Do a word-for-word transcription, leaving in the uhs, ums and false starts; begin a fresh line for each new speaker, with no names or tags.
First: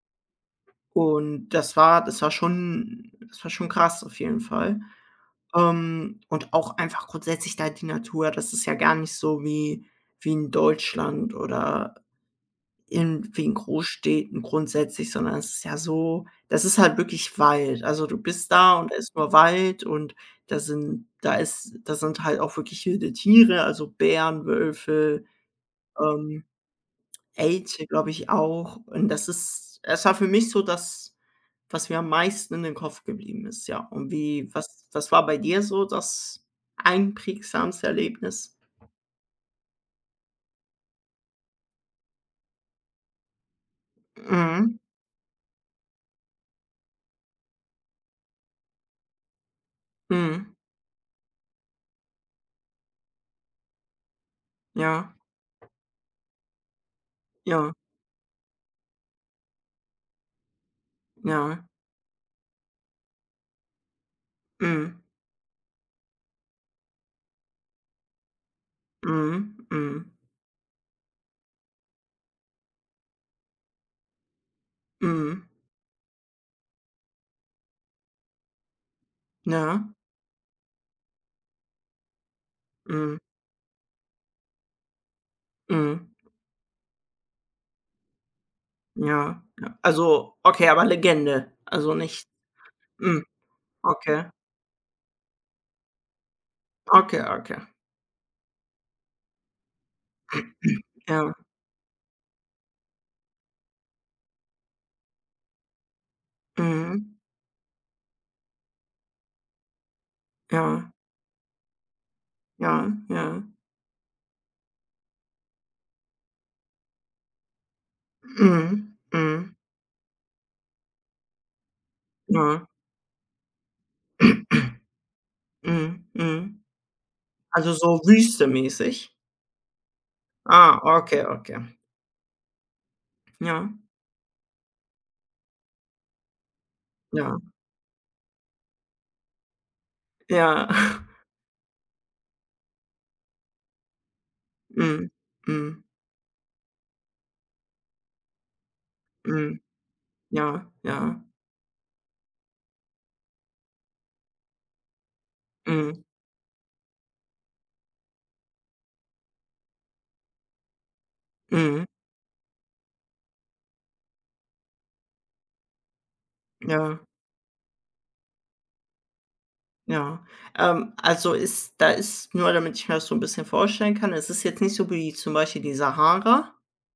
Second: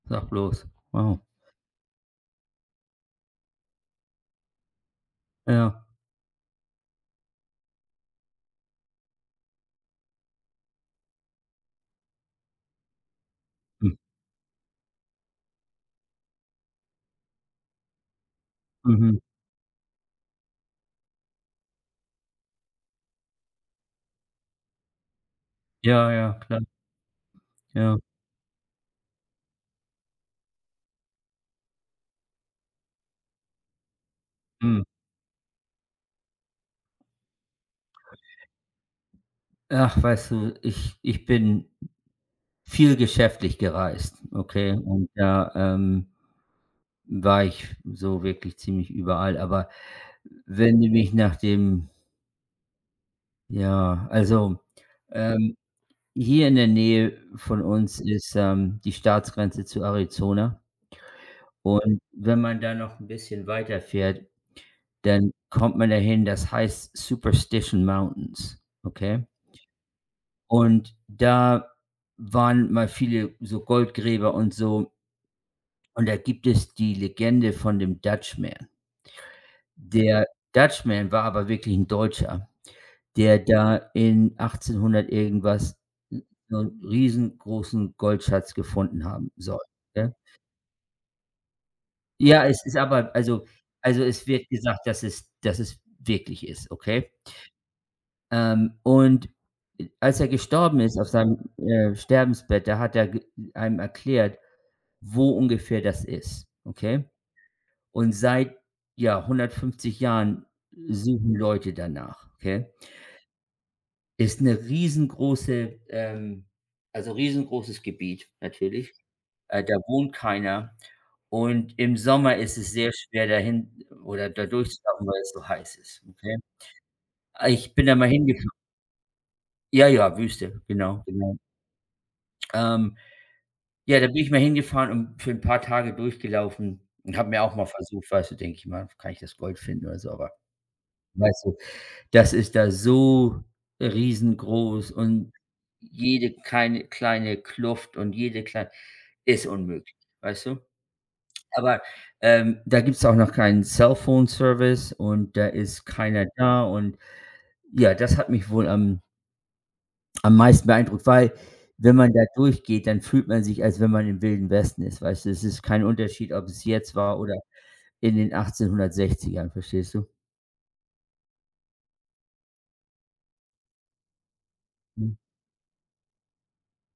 Sag bloß. Wow.
Und das war das war schon das war schon krass auf jeden Fall.
Ja.
Ähm, und auch einfach grundsätzlich da die Natur, das ist ja gar nicht so wie wie in Deutschland oder in wie in
Hm.
Großstädten grundsätzlich, sondern es ist ja so das ist halt wirklich Wald. Also, du bist da und da ist
Mhm.
nur Wald und da sind da ist da sind halt auch wirklich wilde Tiere, also Bären, Wölfe,
Ja, ja,
ähm,
klar.
Elche,
Ja.
glaube ich, auch und das ist es war für mich so das, was mir am meisten in den Kopf geblieben ist, ja. Und wie
Mhm.
was was war bei dir so das einprägsamste Erlebnis?
Ach, weißt du, ich ich bin viel geschäftlich gereist, okay?
Mhm.
Und da, ähm, war ich so wirklich ziemlich überall, aber
Mhm.
wenn du mich nach dem Ja, also,
Ja.
ähm, hier in der Nähe von
Ja.
uns ist, ähm, die Staatsgrenze zu Arizona
Ja.
und wenn man da noch 'n bisschen weiterfährt,
Mhm.
dann kommt man dahin, das heißt Superstition Mountains, okay?
Mhm, mhm.
Und da waren mal viele so Goldgräber und so
Mhm.
und da gibt es die Legende von dem Dutch Man.
Ja.
Der Dutch Man war aber wirklich 'n Deutscher,
Mhm.
der da in achtzehnhundert irgendwas
Mhm.
s so 'n riesengroßen Goldschatz gefunden haben
Ja,
soll,
ja.
ne?
Also okay, aber Legende? Also, nicht
Ja, es ist aber
mhm,
also also
okay.
es wird gesagt, dass es dass es wirklich ist, okay?
Okay, okay.
Ähm, und a als er gestorben ist auf
Ja.
seinem, äh, Sterbensbett, da hat er g einem erklärt, wo ungefähr das ist, okay?
Mhm.
Und seit, ja, hundertfünfzig Jahren
Ja.
suchen Leute danach, okay?
Ja, ja.
Ist 'ne riesengroße ähm, also riesengroßes Gebiet natürlich,
Mhm, mhm.
äh, da wohnt keiner und im Sommer ist
Mhm.
es sehr schwer, dahin oder da durchzulaufen, weil's so heiß ist,
Mhm,
okay?
mhm.
Ah,
Also,
ich bin da
so
mal hingefahren.
wüstemäßig?
Ja, ja, Wüste,
Ah,
genau,
okay,
genau.
okay.
Ähm,
Ja.
ja, da bin ich mal hingefahren und für 'n paar Tage durchgelaufen und habe
Ja.
mir auch mal versucht weißt du, denke ich mal, kann ich das Gold finden oder so, aber
Ja.
weißt du, das ist da so riesengroß
Mhm,
und
mhm.
jede keine kleine Kluft und jede klei ist
Mhm,
unmöglich, weißt du?
ja, ja.
Aber, ähm, da gibt's auch noch keinen Cellphone-Service und da ist
Mhm.
keiner da. Und ja, das hat mich wohl am am meisten beeindruckt, weil,
Mhm.
wenn man da durchgeht, dann fühlt man sich, als wenn man im Wilden Westen ist, weißt du? Es ist kein Unterschied, ob es jetzt
Ja.
war oder in den Achtzehnhundertsechzigern, verstehst du?
Ja. Ähm, also ist da ist nur damit ich mir das so 'n bisschen vorstellen kann, es ist jetzt nicht so wie
Mhm.
zum Beispiel die Sahara?